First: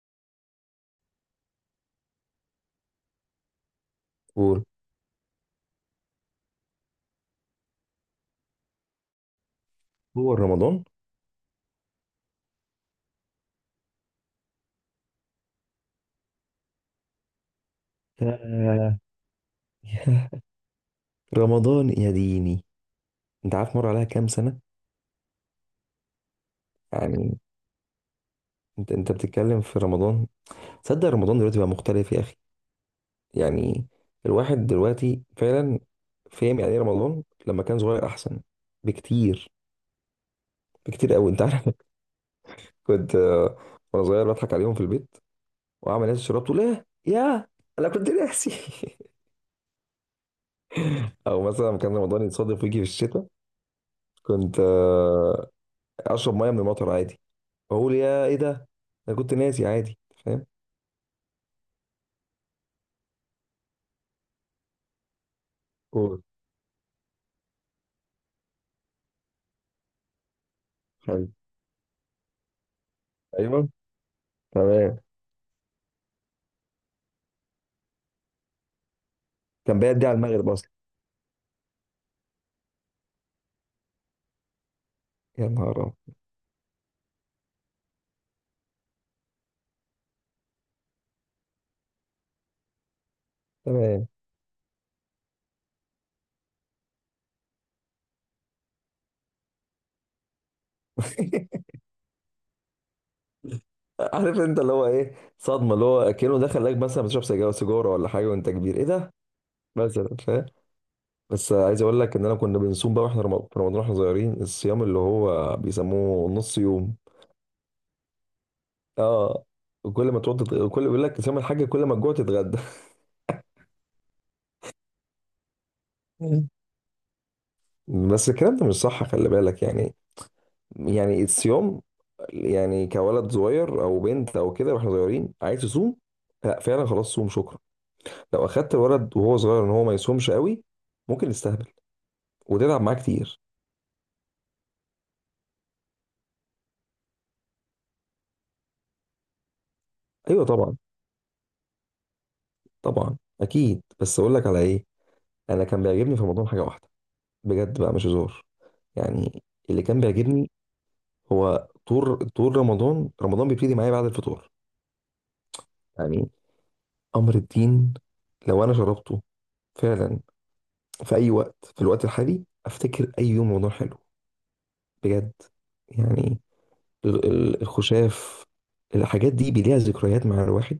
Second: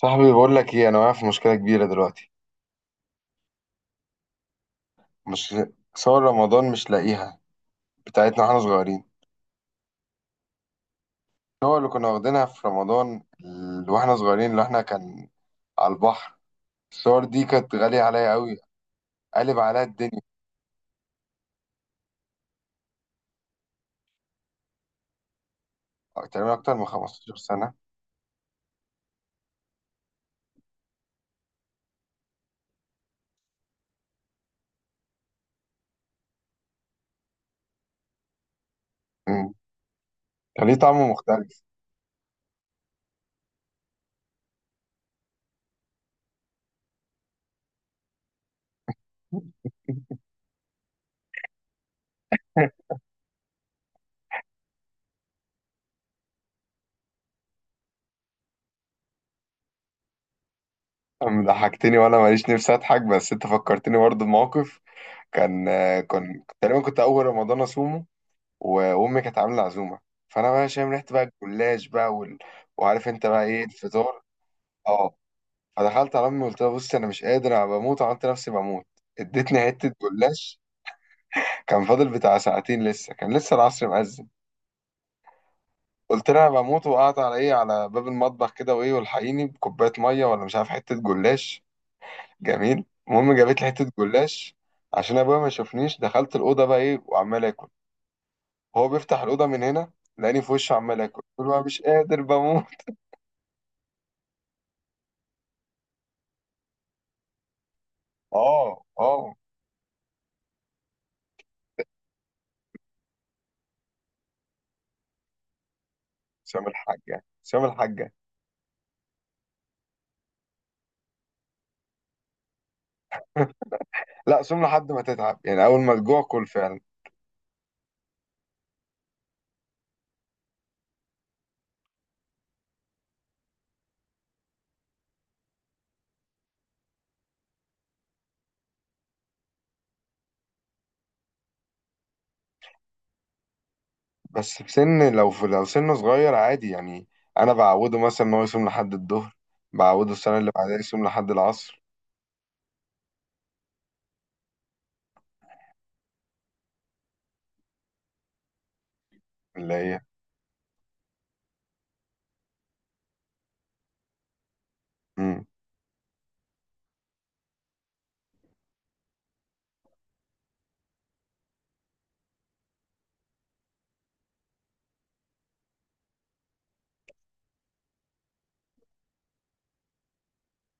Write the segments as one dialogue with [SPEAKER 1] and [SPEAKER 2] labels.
[SPEAKER 1] صاحبي بقول لك ايه، انا واقع في مشكله كبيره دلوقتي.
[SPEAKER 2] قول.
[SPEAKER 1] مش صور رمضان مش لاقيها، بتاعتنا واحنا صغيرين.
[SPEAKER 2] هو رمضان،
[SPEAKER 1] الصور اللي كنا واخدينها في رمضان واحنا صغيرين، اللي احنا كان على البحر. الصور دي كانت غاليه
[SPEAKER 2] ف
[SPEAKER 1] عليا قوي، قالب عليا الدنيا.
[SPEAKER 2] رمضان يا ديني، انت عارف مر عليها كام سنة؟
[SPEAKER 1] تقريبا اكتر من 15
[SPEAKER 2] يعني
[SPEAKER 1] سنه.
[SPEAKER 2] انت بتتكلم في رمضان. تصدق رمضان دلوقتي بقى مختلف يا اخي؟ يعني الواحد دلوقتي فعلا فاهم يعني ايه رمضان لما كان صغير، احسن بكتير.
[SPEAKER 1] امم. كان ليه طعم
[SPEAKER 2] بكتير قوي انت
[SPEAKER 1] مختلف.
[SPEAKER 2] عارف. كنت وانا صغير بضحك عليهم في البيت، واعمل ناس شربت، تقول ايه يا، انا كنت ناسي. او مثلا لما كان رمضان يتصادف ويجي في الشتاء، كنت اشرب ميه من المطر، بقول يا ايه ده، انا كنت ناسي عادي. فاهم؟
[SPEAKER 1] ضحكتني وانا ماليش نفسي اضحك، بس انت فكرتني برضه بموقف. كان آه،
[SPEAKER 2] قول.
[SPEAKER 1] كان تقريبا كنت اول رمضان اصومه. و- وامي كانت عامله عزومه، فانا بقى شامم ريحه
[SPEAKER 2] حلو.
[SPEAKER 1] بقى الجلاش بقى وعارف انت بقى ايه
[SPEAKER 2] ايوه،
[SPEAKER 1] الفطار.
[SPEAKER 2] تمام.
[SPEAKER 1] اه، فدخلت على امي قلت لها بص انا مش قادر انا بموت، وعملت نفسي بموت. ادتني
[SPEAKER 2] كان
[SPEAKER 1] حته
[SPEAKER 2] بيعدي على المغرب
[SPEAKER 1] جلاش،
[SPEAKER 2] اصلا.
[SPEAKER 1] كان فاضل بتاع ساعتين لسه، كان لسه العصر مأذن.
[SPEAKER 2] يا نهار أبيض.
[SPEAKER 1] قلت لها انا بموت، وقعدت على ايه، على باب المطبخ كده، وايه والحقيني بكوبايه ميه ولا مش عارف حته جلاش جميل. المهم جابت لي حته
[SPEAKER 2] تمام.
[SPEAKER 1] جلاش. عشان ابويا ما يشوفنيش دخلت الاوضه بقى ايه وعمال اكل. هو بيفتح الاوضه من هنا لاني في وشه عمال اكل، قلت له أنا مش قادر بموت.
[SPEAKER 2] عارف انت اللي هو ايه؟ صدمه، اللي هو كأنه دخل لك مثلا بتشرب سجاير، سيجاره ولا حاجه وانت
[SPEAKER 1] اه
[SPEAKER 2] كبير، ايه ده
[SPEAKER 1] اه.
[SPEAKER 2] مثلا، فاهم؟ بس عايز اقول لك ان انا كنا بنصوم بقى واحنا في رمضان واحنا صغيرين، الصيام اللي هو بيسموه نص
[SPEAKER 1] سام
[SPEAKER 2] يوم.
[SPEAKER 1] الحاجة سام الحاجة.
[SPEAKER 2] اه، وكل ما تقعد كل بيقول لك صيام الحاج، كل ما تجوع تتغدى.
[SPEAKER 1] لا سم لحد ما تتعب يعني، أول ما تجوع كل فعلا.
[SPEAKER 2] بس الكلام ده مش صح، خلي بالك يعني. يعني الصيام، يعني كولد صغير او بنت او كده واحنا صغيرين عايز تصوم، لا فعلا خلاص صوم شكرا. لو اخدت الولد وهو صغير ان هو ما يصومش قوي، ممكن يستهبل وتتعب معاه كتير.
[SPEAKER 1] بس في سن، لو في لو سنه صغير عادي يعني. أنا بعوده مثلا إن هو يصوم لحد الظهر، بعوده السنة
[SPEAKER 2] ايوه
[SPEAKER 1] اللي بعدها
[SPEAKER 2] طبعا.
[SPEAKER 1] يصوم لحد العصر.
[SPEAKER 2] طبعا اكيد، بس اقول لك على ايه، انا كان بيعجبني في رمضان حاجه واحده، بجد بقى مش هزار يعني.
[SPEAKER 1] اللي
[SPEAKER 2] اللي
[SPEAKER 1] هي.
[SPEAKER 2] كان بيعجبني هو طول رمضان، رمضان بيبتدي معايا بعد الفطور.
[SPEAKER 1] مم.
[SPEAKER 2] يعني امر الدين، لو انا شربته فعلا في اي وقت في الوقت الحالي، افتكر اي يوم رمضان حلو، بجد. يعني الخشاف، الحاجات دي بيليها ذكريات مع الواحد،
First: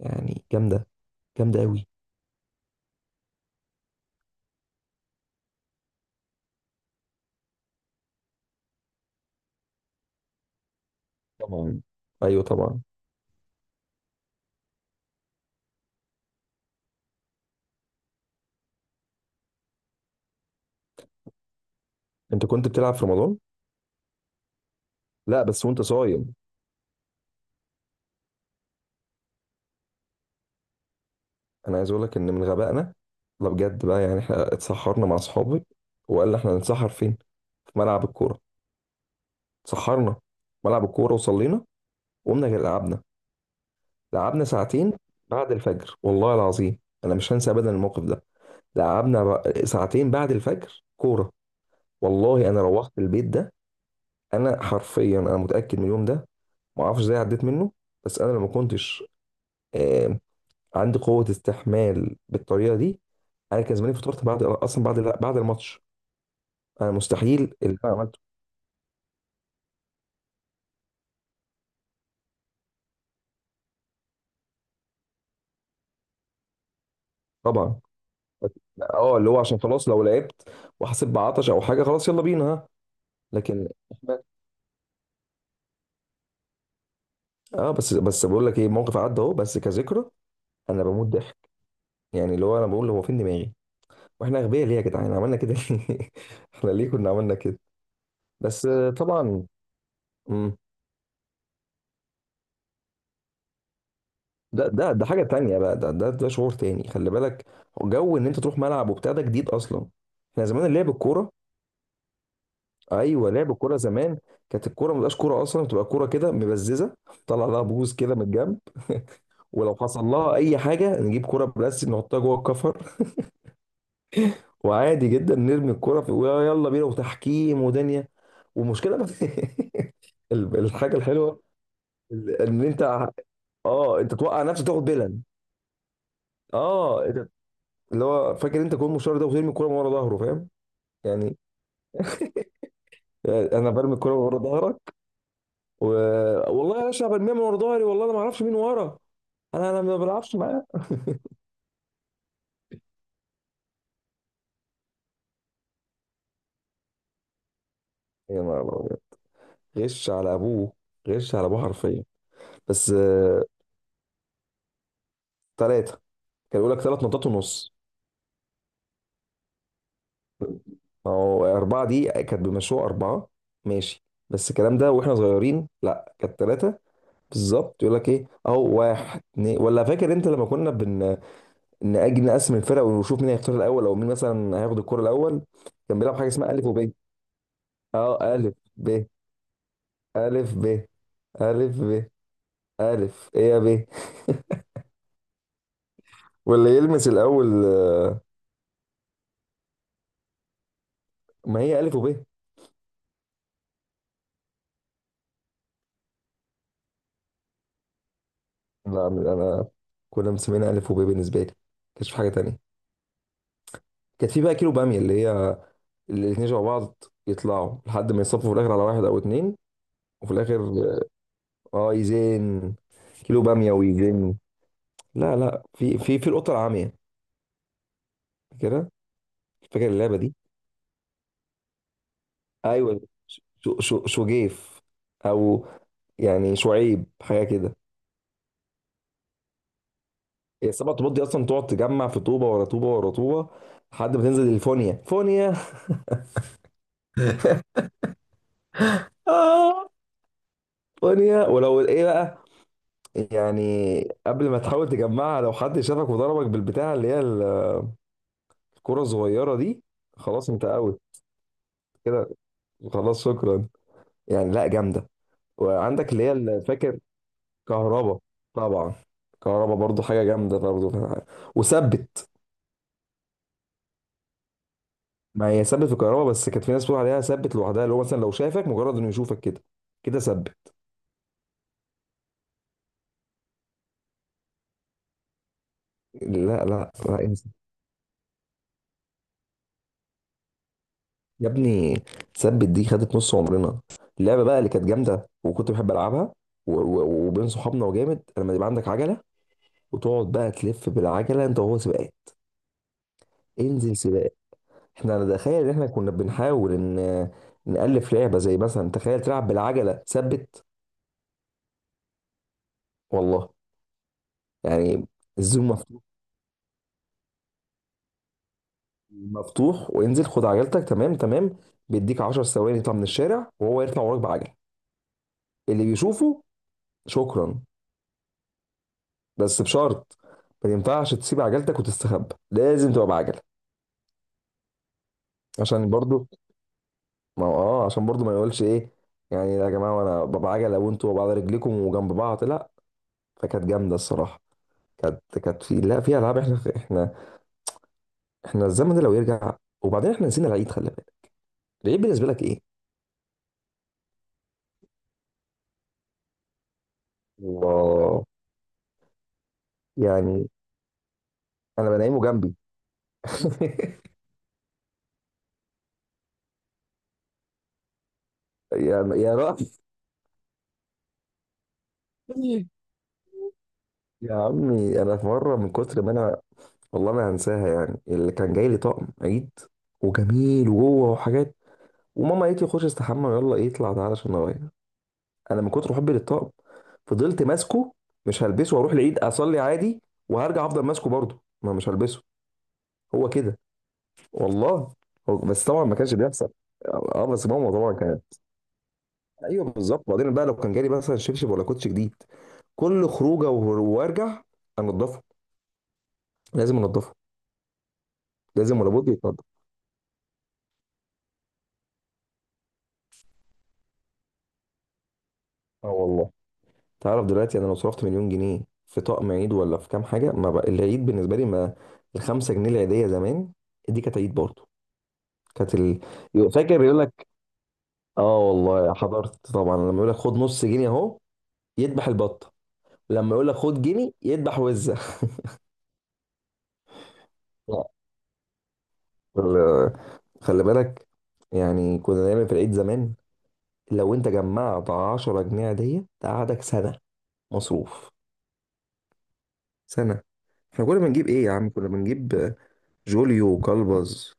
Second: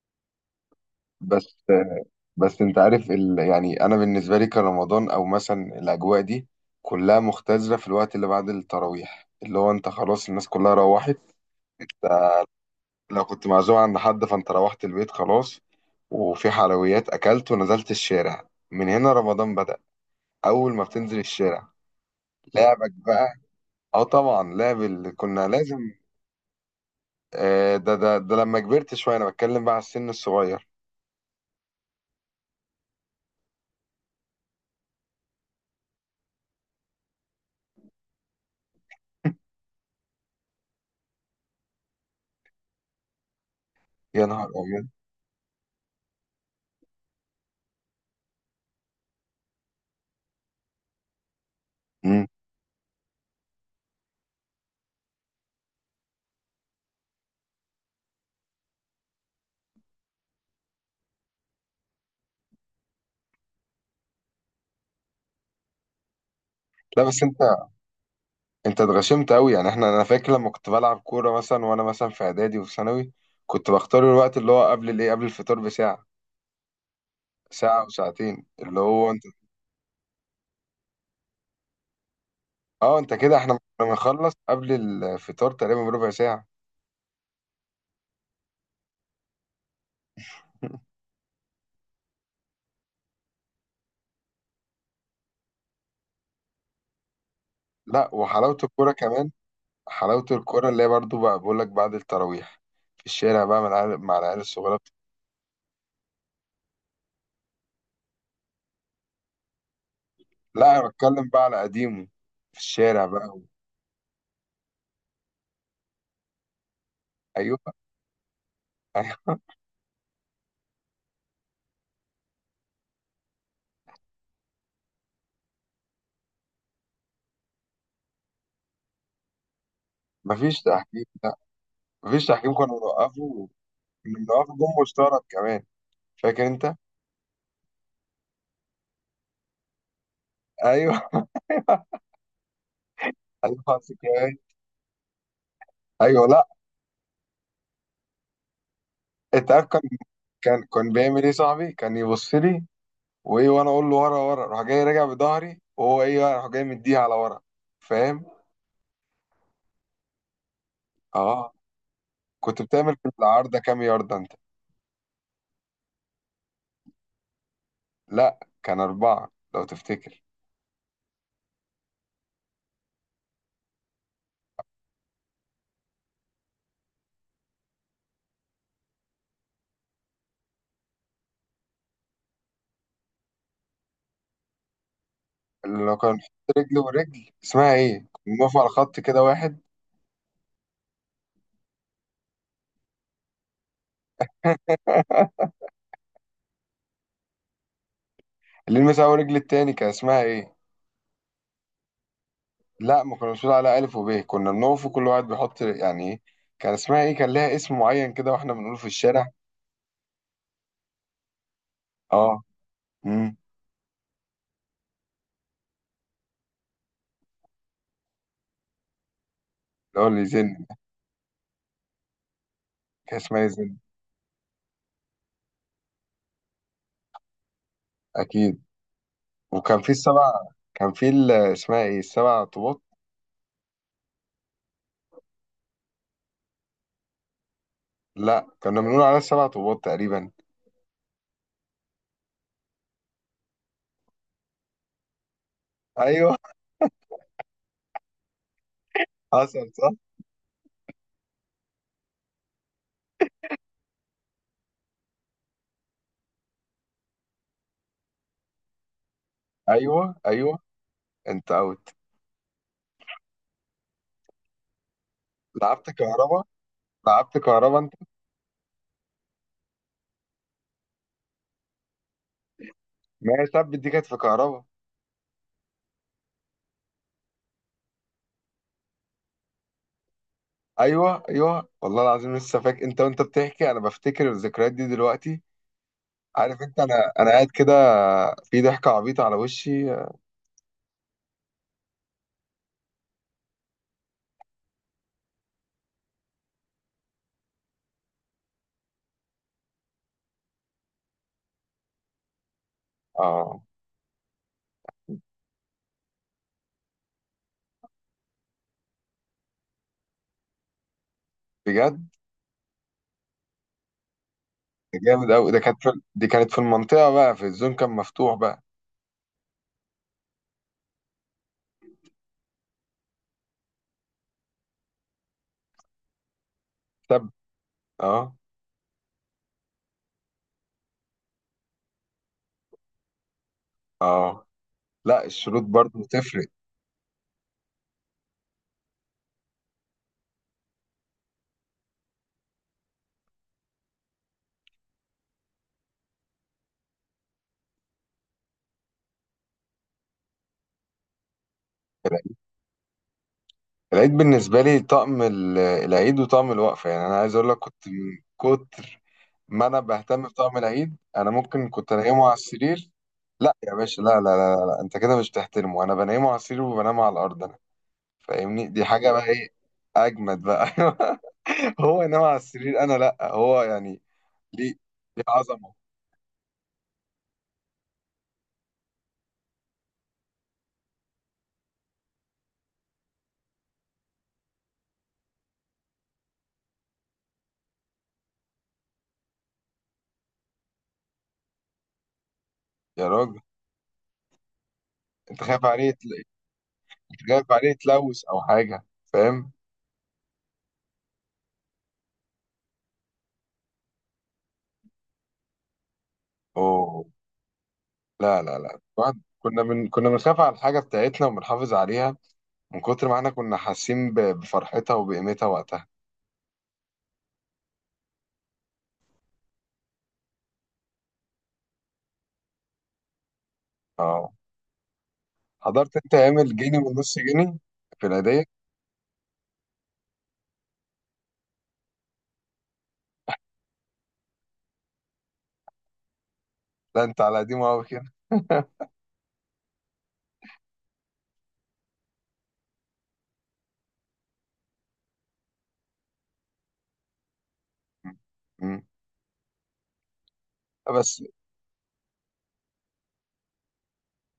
[SPEAKER 2] يعني جامدة.
[SPEAKER 1] بس
[SPEAKER 2] جامدة قوي.
[SPEAKER 1] بس أنت عارف يعني أنا بالنسبة لي كرمضان أو مثلا الأجواء دي كلها مختزلة في الوقت اللي بعد التراويح، اللي هو أنت خلاص الناس كلها روحت.
[SPEAKER 2] طبعا. ايوه طبعا.
[SPEAKER 1] لو كنت معزوم عند حد فانت روحت البيت خلاص، وفي حلويات اكلت ونزلت الشارع، من هنا رمضان بدأ. اول ما بتنزل الشارع،
[SPEAKER 2] انت كنت
[SPEAKER 1] لعبك
[SPEAKER 2] بتلعب في
[SPEAKER 1] بقى.
[SPEAKER 2] رمضان؟
[SPEAKER 1] اه طبعا لعب اللي
[SPEAKER 2] لا
[SPEAKER 1] كنا
[SPEAKER 2] بس وانت
[SPEAKER 1] لازم.
[SPEAKER 2] صايم؟
[SPEAKER 1] ده لما كبرت شويه، انا بتكلم بقى على السن الصغير.
[SPEAKER 2] انا عايز اقول لك ان من غبائنا، لا بجد بقى، يعني احنا اتسحرنا مع اصحابي، وقال لي احنا هنتسحر فين؟ في ملعب الكوره. اتسحرنا في ملعب الكوره وصلينا، وقمنا لعبنا.
[SPEAKER 1] يا
[SPEAKER 2] لعبنا
[SPEAKER 1] نهار ابيض.
[SPEAKER 2] ساعتين بعد الفجر، والله العظيم انا مش هنسى ابدا الموقف ده. ساعتين بعد الفجر كوره.
[SPEAKER 1] مم.
[SPEAKER 2] والله انا روحت البيت ده، انا حرفيا انا متاكد من اليوم ده، ما اعرفش ازاي عديت منه. بس انا لو ما كنتش آه، عندي قوه استحمال بالطريقه دي، انا كان زماني فطرت بعد، اصلا بعد الماتش. انا
[SPEAKER 1] لا بس انت
[SPEAKER 2] مستحيل اللي انا عملته.
[SPEAKER 1] انت اتغشمت قوي. يعني احنا، انا فاكر لما كنت بلعب كوره مثلا وانا مثلا في اعدادي وفي ثانوي، كنت بختار الوقت اللي هو قبل الايه، قبل الفطار بساعه،
[SPEAKER 2] طبعا.
[SPEAKER 1] ساعه وساعتين،
[SPEAKER 2] بس-
[SPEAKER 1] اللي هو
[SPEAKER 2] اه اللي هو عشان خلاص لو لعبت وحسيت بعطش او حاجه، خلاص يلا بينا ها.
[SPEAKER 1] اه انت كده. احنا
[SPEAKER 2] لكن
[SPEAKER 1] كنا بنخلص قبل الفطار تقريبا بربع ساعة.
[SPEAKER 2] اه بس بقول لك ايه، موقف عدى اهو بس كذكرى. انا بموت ضحك، يعني اللي هو انا بقول هو فين دماغي، واحنا اغبياء ليه يا جدعان؟ عملنا كده ليه؟ احنا ليه كنا عملنا كده؟
[SPEAKER 1] لا وحلاوة
[SPEAKER 2] بس
[SPEAKER 1] الكورة كمان.
[SPEAKER 2] طبعا.
[SPEAKER 1] حلاوة
[SPEAKER 2] مم.
[SPEAKER 1] الكورة اللي هي برضو، بقى بقول لك، بعد التراويح في الشارع بقى مع العيال، مع العيال
[SPEAKER 2] ده
[SPEAKER 1] الصغيرة بت-.
[SPEAKER 2] ده ده حاجة تانية بقى، ده شعور تاني، خلي بالك. جو ان انت تروح ملعب وبتاع ده جديد اصلا. احنا زمان
[SPEAKER 1] لا انا
[SPEAKER 2] لعب
[SPEAKER 1] بتكلم
[SPEAKER 2] الكورة.
[SPEAKER 1] بقى على قديمه، في الشارع بقى
[SPEAKER 2] ايوه لعب الكورة زمان، كانت الكورة ما بتبقاش كورة اصلا، بتبقى كورة كده مبززة، طلع
[SPEAKER 1] ايوه
[SPEAKER 2] لها بوز كده من الجنب.
[SPEAKER 1] ايوه.
[SPEAKER 2] ولو حصل لها اي حاجة نجيب كورة بلاستيك نحطها جوه الكفر، وعادي جدا نرمي الكورة في، يلا بينا وتحكيم ودنيا ومشكلة بقى.
[SPEAKER 1] مفيش
[SPEAKER 2] الحاجة
[SPEAKER 1] تحكيم، لا.
[SPEAKER 2] الحلوة
[SPEAKER 1] مفيش تحكيم
[SPEAKER 2] ان
[SPEAKER 1] كنا
[SPEAKER 2] انت
[SPEAKER 1] بنوقفه،
[SPEAKER 2] اه
[SPEAKER 1] كنا
[SPEAKER 2] انت توقع
[SPEAKER 1] بنوقفه
[SPEAKER 2] نفسك
[SPEAKER 1] جون
[SPEAKER 2] تاخد
[SPEAKER 1] مشترك
[SPEAKER 2] بلن.
[SPEAKER 1] كمان، فاكر انت؟
[SPEAKER 2] اه اللي هو فاكر انت جون مشوار ده، وترمي الكوره من ورا ظهره، فاهم؟
[SPEAKER 1] ايوه.
[SPEAKER 2] يعني انا
[SPEAKER 1] ايوه
[SPEAKER 2] برمي الكوره من
[SPEAKER 1] ذكريات.
[SPEAKER 2] ورا ظهرك. و...
[SPEAKER 1] ايوه لا.
[SPEAKER 2] والله يا باشا برميها من ورا ظهري، والله انا ما اعرفش مين ورا.
[SPEAKER 1] انت عارف
[SPEAKER 2] انا
[SPEAKER 1] كان
[SPEAKER 2] انا ما بلعبش
[SPEAKER 1] كان
[SPEAKER 2] معاه.
[SPEAKER 1] كان بيعمل ايه صاحبي، كان يبص لي وايه، وانا اقول له ورا ورا، راح جاي راجع بظهري، وهو ايه بقى راح جاي مديها على ورا، فاهم.
[SPEAKER 2] يا نهار أبيض. غش على ابوه. غش على
[SPEAKER 1] اه.
[SPEAKER 2] ابوه حرفيا.
[SPEAKER 1] كنت
[SPEAKER 2] بس
[SPEAKER 1] بتعمل في العارضه كام يارده انت؟
[SPEAKER 2] ثلاثه. كان يقول لك ثلاث نقطات ونص.
[SPEAKER 1] لا كان اربعه لو تفتكر.
[SPEAKER 2] ما هو اربعه دي كانت بمشروع اربعه، ماشي. بس الكلام ده واحنا صغيرين، لا كانت ثلاثه بالظبط. يقول لك ايه اهو، واحد اتنين. ولا فاكر انت لما كنا بن نأجل نقسم الفرق ونشوف مين هيختار الاول، او مين مثلا هياخد الكرة الاول؟
[SPEAKER 1] اللي لو
[SPEAKER 2] كان
[SPEAKER 1] كان
[SPEAKER 2] بيلعب حاجة
[SPEAKER 1] نحط
[SPEAKER 2] اسمها الف
[SPEAKER 1] رجل
[SPEAKER 2] وب.
[SPEAKER 1] ورجل اسمها ايه،
[SPEAKER 2] اه،
[SPEAKER 1] كنا
[SPEAKER 2] الف
[SPEAKER 1] بنقف على
[SPEAKER 2] ب،
[SPEAKER 1] خط كده واحد.
[SPEAKER 2] الف ب، الف ب، الف ايه يا ب. واللي يلمس الاول
[SPEAKER 1] اللي يلمس اول رجل التاني كان اسمها ايه؟
[SPEAKER 2] ما هي الف وب.
[SPEAKER 1] لا ما كناش بنقول عليها الف وب، كنا بنقف وكل واحد بيحط يعني ايه، كان اسمها ايه، كان لها اسم معين كده واحنا بنقوله في
[SPEAKER 2] لا
[SPEAKER 1] الشارع.
[SPEAKER 2] انا كنا مسمينها الف وب بالنسبة لي، كانش في حاجة
[SPEAKER 1] اه.
[SPEAKER 2] تانية.
[SPEAKER 1] امم
[SPEAKER 2] كانت في بقى كيلو بامية، اللي هي الاتنين شبه بعض يطلعوا لحد ما يصفوا في الاخر على واحد او اتنين.
[SPEAKER 1] اللي هو اللي
[SPEAKER 2] وفي الاخر،
[SPEAKER 1] يزن.
[SPEAKER 2] اه يزين.
[SPEAKER 1] كان اسمها
[SPEAKER 2] كيلو
[SPEAKER 1] إيه؟
[SPEAKER 2] باميه
[SPEAKER 1] يزن.
[SPEAKER 2] ويزين. لا لا، في في في القطه العاميه
[SPEAKER 1] اكيد.
[SPEAKER 2] كده.
[SPEAKER 1] وكان
[SPEAKER 2] فاكر
[SPEAKER 1] في
[SPEAKER 2] اللعبه
[SPEAKER 1] السبع،
[SPEAKER 2] دي؟
[SPEAKER 1] كان في اسمها ايه، السبع طوبات.
[SPEAKER 2] ايوه. شو شجيف، او يعني شعيب، حاجه كده.
[SPEAKER 1] لا كنا بنقول عليها السبع طوبات تقريبا.
[SPEAKER 2] هي السبع طوبات دي اصلا، تقعد تجمع في طوبه ورا طوبه ورا طوبه، لحد ما تنزل الفونيا. فونيا.
[SPEAKER 1] ايوه حصل
[SPEAKER 2] آه.
[SPEAKER 1] صح.
[SPEAKER 2] فونيا ولو ايه بقى، يعني قبل ما تحاول تجمعها لو حد شافك وضربك بالبتاع اللي هي الكره الصغيره دي،
[SPEAKER 1] ايوه
[SPEAKER 2] خلاص
[SPEAKER 1] ايوه
[SPEAKER 2] انت اوت
[SPEAKER 1] انت اوت.
[SPEAKER 2] كده. خلاص شكرا. يعني لا جامده.
[SPEAKER 1] لعبت
[SPEAKER 2] وعندك اللي هي،
[SPEAKER 1] كهربا،
[SPEAKER 2] اللي فاكر
[SPEAKER 1] لعبت كهربا انت.
[SPEAKER 2] كهربا، طبعا كهربا برضو حاجه جامده برضو، وثبت.
[SPEAKER 1] ما هي سب دي كانت في كهربا.
[SPEAKER 2] ما هي ثبت في الكهرباء، بس كانت في ناس بتقول عليها ثبت لوحدها، اللي هو مثلا لو شافك مجرد انه يشوفك كده، كده ثبت.
[SPEAKER 1] ايوه ايوه والله العظيم لسه فاكر. انت وانت بتحكي انا بفتكر الذكريات دي دلوقتي. عارف
[SPEAKER 2] لا
[SPEAKER 1] انت،
[SPEAKER 2] لا
[SPEAKER 1] انا
[SPEAKER 2] لا
[SPEAKER 1] قاعد
[SPEAKER 2] انسى.
[SPEAKER 1] كده في ضحكه عبيطه على وشي.
[SPEAKER 2] يا ابني ثبت دي خدت نص عمرنا. اللعبه بقى اللي كانت جامده وكنت بحب العبها، و- و- وبين صحابنا. وجامد لما يبقى عندك عجله، وتقعد بقى تلف بالعجله انت وهو سباقات.
[SPEAKER 1] اه
[SPEAKER 2] انزل سباق. احنا انا تخيل ان احنا كنا بنحاول ان نالف لعبه، زي مثلا تخيل تلعب بالعجله ثبت.
[SPEAKER 1] بجد.
[SPEAKER 2] والله. يعني
[SPEAKER 1] جامد قوي ده،
[SPEAKER 2] الزوم
[SPEAKER 1] دي كانت في المنطقه بقى، في الزون كان مفتوح بقى.
[SPEAKER 2] مفتوح، وانزل خد عجلتك، تمام تمام، بيديك 10 ثواني يطلع من الشارع، وهو يطلع وراك بعجل. اللي بيشوفه
[SPEAKER 1] سب.
[SPEAKER 2] شكرا.
[SPEAKER 1] اه
[SPEAKER 2] بس بشرط، ما ينفعش تسيب عجلتك وتستخبى، لازم تبقى بعجل.
[SPEAKER 1] اه. لا الشروط
[SPEAKER 2] عشان
[SPEAKER 1] برضو
[SPEAKER 2] برضو،
[SPEAKER 1] تفرق.
[SPEAKER 2] ما هو اه عشان برضو ما يقولش ايه يعني، يا جماعه وانا بعجله وانتوا بعد رجليكم وجنب بعض، لا. فكانت جامده الصراحه. كانت كانت في، لا في العاب، احنا الزمن ده لو يرجع. وبعدين احنا نسينا العيد، خلي بالك. العيد بالنسبه لك ايه؟
[SPEAKER 1] العيد بالنسبة لي طقم العيد وطقم الوقفة. يعني أنا عايز أقول لك، كنت من
[SPEAKER 2] الله.
[SPEAKER 1] كتر ما أنا بهتم
[SPEAKER 2] يعني
[SPEAKER 1] بطقم العيد أنا ممكن
[SPEAKER 2] انا
[SPEAKER 1] كنت
[SPEAKER 2] بنيمه
[SPEAKER 1] أنيمه على
[SPEAKER 2] جنبي.
[SPEAKER 1] السرير. لا يا باشا، لا لا لا, لا, لا. أنت كده مش بتحترمه، أنا بنيمه على السرير وبنام على الأرض أنا. فاهمني؟ دي حاجة
[SPEAKER 2] يا
[SPEAKER 1] بقى
[SPEAKER 2] يا
[SPEAKER 1] إيه.
[SPEAKER 2] رأي.
[SPEAKER 1] أجمد بقى. هو ينام على السرير أنا لا، هو يعني
[SPEAKER 2] يا
[SPEAKER 1] ليه،
[SPEAKER 2] عمي، انا
[SPEAKER 1] ليه
[SPEAKER 2] في مره من
[SPEAKER 1] عظمة؟
[SPEAKER 2] كتر ما انا، والله ما هنساها، يعني اللي كان جاي لي طقم عيد، وجميل وجوه وحاجات، وماما قالت لي خش استحمى يلا، ايه اطلع تعالى عشان اغير. انا من كتر حبي للطقم، فضلت ماسكه، مش هلبسه واروح العيد اصلي عادي، وهرجع افضل ماسكه برضه ما مش هلبسه.
[SPEAKER 1] يا
[SPEAKER 2] هو
[SPEAKER 1] راجل.
[SPEAKER 2] كده والله. هو
[SPEAKER 1] أنت خايف
[SPEAKER 2] بس طبعا
[SPEAKER 1] عليه
[SPEAKER 2] ما كانش
[SPEAKER 1] يتل-،
[SPEAKER 2] بيحصل. اه بس
[SPEAKER 1] خايف عليه
[SPEAKER 2] ماما طبعا كانت.
[SPEAKER 1] يتلوث أو حاجة، فاهم؟
[SPEAKER 2] ايوه بالظبط. بعدين بقى لو كان جالي مثلا شبشب ولا كوتش جديد، كل خروجه وارجع انضفه، لازم
[SPEAKER 1] أوه.
[SPEAKER 2] انضفه.
[SPEAKER 1] لا لا لا،
[SPEAKER 2] لازم ولا بد
[SPEAKER 1] بعد
[SPEAKER 2] يتنضف.
[SPEAKER 1] كنا، من كنا بنخاف على الحاجة بتاعتنا وبنحافظ عليها، من كتر ما احنا كنا حاسين بفرحتها وبقيمتها وقتها.
[SPEAKER 2] اه والله. تعرف دلوقتي انا لو صرفت مليون جنيه في طقم عيد ولا في كام حاجه، ما بقى العيد بالنسبه لي ما. الخمسة جنيه العيديه زمان، دي كانت
[SPEAKER 1] اه.
[SPEAKER 2] عيد برضه. كانت
[SPEAKER 1] حضرت
[SPEAKER 2] ال...
[SPEAKER 1] انت ايام
[SPEAKER 2] يبقى
[SPEAKER 1] الجنيه
[SPEAKER 2] فاكر يقول
[SPEAKER 1] والنص
[SPEAKER 2] لك،
[SPEAKER 1] جنيه في
[SPEAKER 2] اه
[SPEAKER 1] العيدية؟
[SPEAKER 2] والله حضرت طبعا. لما يقول لك خد نص جنيه اهو، يذبح البطه. لما يقول لك خد جنيه، يذبح وزه.
[SPEAKER 1] لا انت على قديمه قوي
[SPEAKER 2] لا.
[SPEAKER 1] كده.
[SPEAKER 2] ال- خلي بالك يعني، كنا دايما في العيد زمان لو انت جمعت 10 جنيه عيديه تقعدك سنه مصروف.
[SPEAKER 1] مم. مم.
[SPEAKER 2] سنة. احنا كنا
[SPEAKER 1] بس
[SPEAKER 2] بنجيب ايه يا عم؟ كنا بنجيب جوليو وكلبز،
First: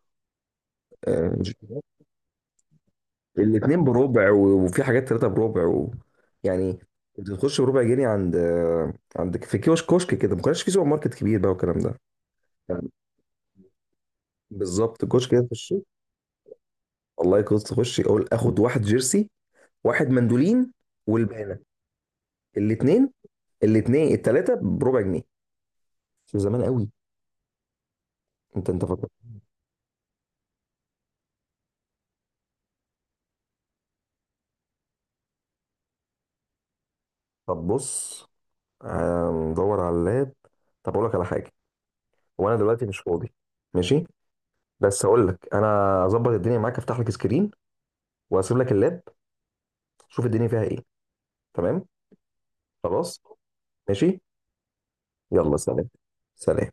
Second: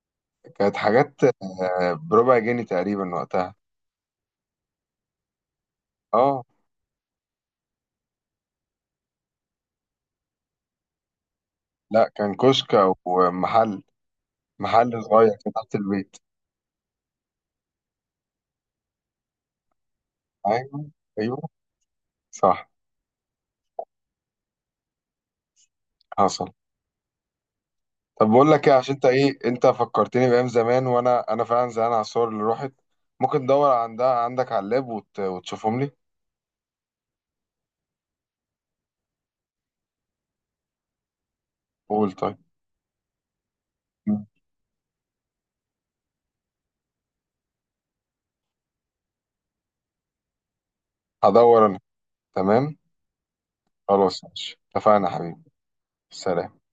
[SPEAKER 1] كانت حاجات
[SPEAKER 2] آه،
[SPEAKER 1] آه، بربع جنيه تقريبا وقتها.
[SPEAKER 2] الاتنين بربع، وفي حاجات تلاتة بربع و...
[SPEAKER 1] اه
[SPEAKER 2] يعني كنت تخش بربع جنيه عند عند في كيوش كشك كده، ما كانش في سوبر ماركت كبير بقى والكلام ده
[SPEAKER 1] لا كان كشك
[SPEAKER 2] يعني.
[SPEAKER 1] او محل، محل
[SPEAKER 2] بالظبط
[SPEAKER 1] صغير
[SPEAKER 2] كشك كده
[SPEAKER 1] كده
[SPEAKER 2] تخش،
[SPEAKER 1] تحت البيت.
[SPEAKER 2] والله كنت تخش اقول اخد واحد جيرسي، واحد مندولين
[SPEAKER 1] ايوه ايوه
[SPEAKER 2] والبانه،
[SPEAKER 1] صح
[SPEAKER 2] الاتنين الاتنين التلاتة بربع جنيه. شو
[SPEAKER 1] حصل.
[SPEAKER 2] زمان قوي.
[SPEAKER 1] طب بقول لك
[SPEAKER 2] انت
[SPEAKER 1] ايه،
[SPEAKER 2] انت
[SPEAKER 1] عشان انت
[SPEAKER 2] فاكر؟
[SPEAKER 1] ايه انت فكرتني بايام زمان، وانا فعلا زعلان على الصور اللي راحت. ممكن تدور عندك على اللاب وت... وتشوفهم لي.
[SPEAKER 2] طب بص هندور على اللاب. طب اقول لك على حاجه،
[SPEAKER 1] قول طيب.
[SPEAKER 2] وانا دلوقتي مش فاضي، ماشي، بس هقول لك. انا اظبط الدنيا معاك، افتح لك سكرين واسيب لك اللاب، شوف الدنيا فيها ايه.
[SPEAKER 1] هدور انا.
[SPEAKER 2] تمام.
[SPEAKER 1] تمام.
[SPEAKER 2] خلاص ماشي،
[SPEAKER 1] خلاص ماشي، اتفقنا يا حبيبي.
[SPEAKER 2] يلا سلام.
[SPEAKER 1] سلام.
[SPEAKER 2] سلام.